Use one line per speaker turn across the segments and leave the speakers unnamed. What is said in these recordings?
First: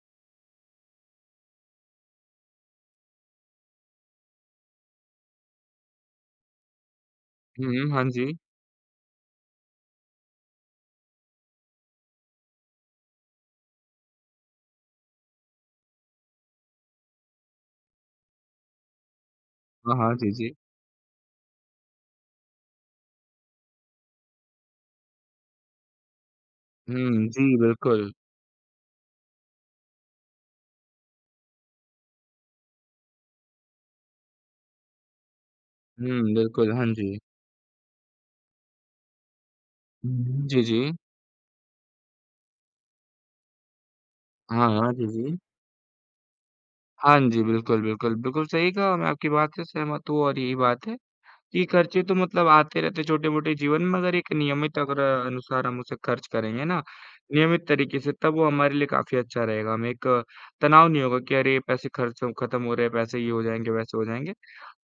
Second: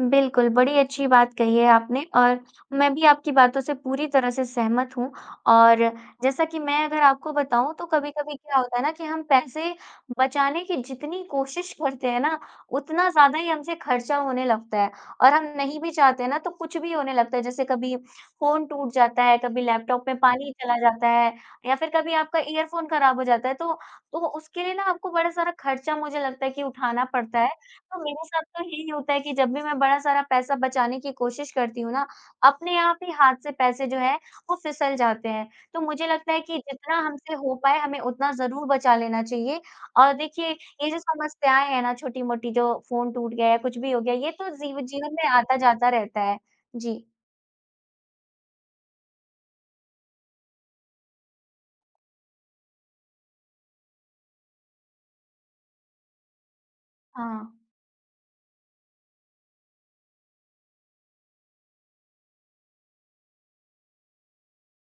बिल्कुल, बड़ी अच्छी बात कही है आपने और मैं भी आपकी बातों से पूरी तरह से सहमत हूँ और जैसा कि मैं अगर आपको बताऊँ तो
हुँ, हाँ
कभी-कभी
जी।
क्या होता है ना कि हम पैसे बचाने की जितनी कोशिश करते हैं ना, उतना ज़्यादा ही हमसे ख़र्चा होने लगता है और हम नहीं भी चाहते है ना तो कुछ भी होने लगता है। जैसे कभी फ़ोन टूट जाता है, कभी
हाँ,
लैपटॉप
हाँ,
में
जी,
पानी ही
जी।
चला जाता है या फिर कभी आपका इयरफ़ोन ख़राब हो जाता है। तो, तो वो उसके लिए ना आपको बड़ा सारा ख़र्चा मुझे लगता है कि उठाना
हुँ,
पड़ता है,
जी,
तो
बिल्कुल।
मेरे साथ तो यही होता है कि जब भी मैं बड़ा सारा पैसा बचाने की कोशिश करती हूँ ना, अपने आप ही हाथ से पैसे जो है वो फिसल जाते हैं। तो मुझे लगता
हुँ,
है कि
बिल्कुल, हाँ
जितना
जी।
हमसे हो पाए हमें उतना ज़रूर बचा लेना चाहिए और
उम,
देखिए
जी,
ये
जी।
जो समस्याएँ हैं ना छोटी-मोटी जो फ़ोन टूट गया या कुछ भी हो गया, ये तो
हाँ,
ज़ी
हाँ, जी,
जीवन में
जी।
आता-जाता रहता है। जी।
हाँ जी, बिल्कुल, बिल्कुल, बिल्कुल, सही कहा और मैं आपकी बात से सहमत हूँ और यही बात है कि ख़र्चे तो मतलब आते रहते हैं छोटे-मोटे जीवन में, मगर एक नियमित अगर अ, अनुसार हम उसे ख़र्च करेंगे ना,
हाँ।
नियमित तरीके से तब वो हमारे लिए काफ़ी अच्छा रहेगा। हमें एक तनाव नहीं होगा कि अरे, पैसे ख़र्च हो खत्म हो रहे है पैसे, ये हो जाएँगे, वैसे हो जाएँगे,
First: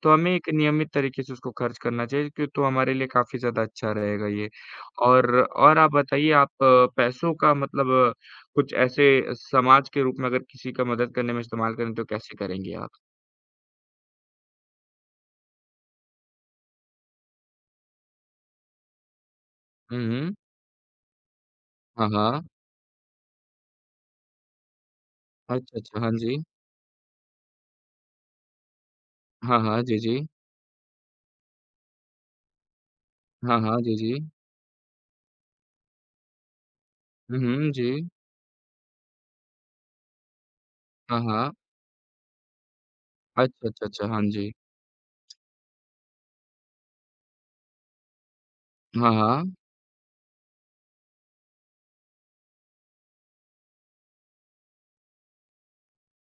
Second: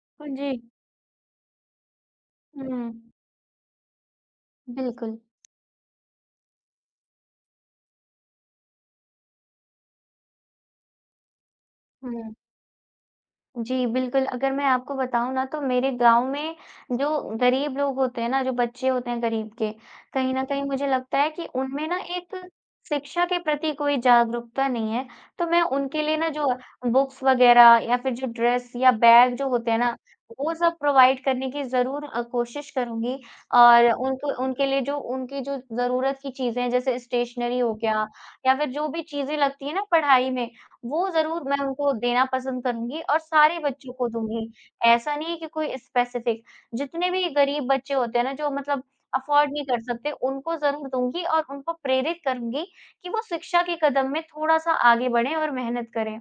तो
हाँ
हमें एक
जी।
नियमित तरीके से उसको ख़र्च करना चाहिए, कि तो हमारे लिए
हुँ।
काफ़ी ज़्यादा अच्छा रहेगा ये।
बिल्कुल।
और और आप बताइए आप अ, पैसों का मतलब अ, कुछ ऐसे समाज के रूप में अगर किसी का मदद करने में इस्तेमाल करें, तो
हुँ।
कैसे करेंगी आप?
जी, बिल्कुल, अगर मैं आपको बताऊँ ना तो मेरे गाँव में जो ग़रीब लोग होते हैं ना, जो बच्चे होते हैं ग़रीब के,
हुँ,
कहीं
हुँ।
न कहीं मुझे लगता है कि उनमें ना
हाँ,
एक
हाँ।
शिक्षा के प्रति कोई जागरूकता नहीं है। तो मैं
अच्छा, अच्छा,
उनके
हाँ
लिए ना
जी।
जो बुक्स वग़ैरह या फिर जो ड्रेस या बैग जो
हाँ,
होते हैं
हाँ,
ना,
जी, जी।
वो सब प्रोवाइड करने की ज़रूर अ, कोशिश करूँगी।
हाँ, हाँ,
और
जी, जी।
उनको उनके लिए जो उनकी जो ज़रूरत की चीज़ें हैं, जैसे
हुँ,
स्टेशनरी
हुँ,
हो गया
जी।
या फिर जो भी चीज़ें लगती हैं ना पढ़ाई में, वो
हाँ,
ज़रूर
हाँ।
मैं उनको वो देना पसंद करूँगी और सारे
अच्छा, अच्छा,
बच्चों
अच्छा,
को
हाँ
दूँगी,
जी।
ऐसा नहीं है कि कोई स्पेसिफिक। जितने भी ग़रीब बच्चे होते हैं ना जो मतलब
हाँ, हाँ।
अफोर्ड नहीं कर सकते उनको ज़रूर दूँगी और उनको प्रेरित करूँगी कि वो शिक्षा के कदम में थोड़ा-सा आगे बढ़ें और मेहनत करें।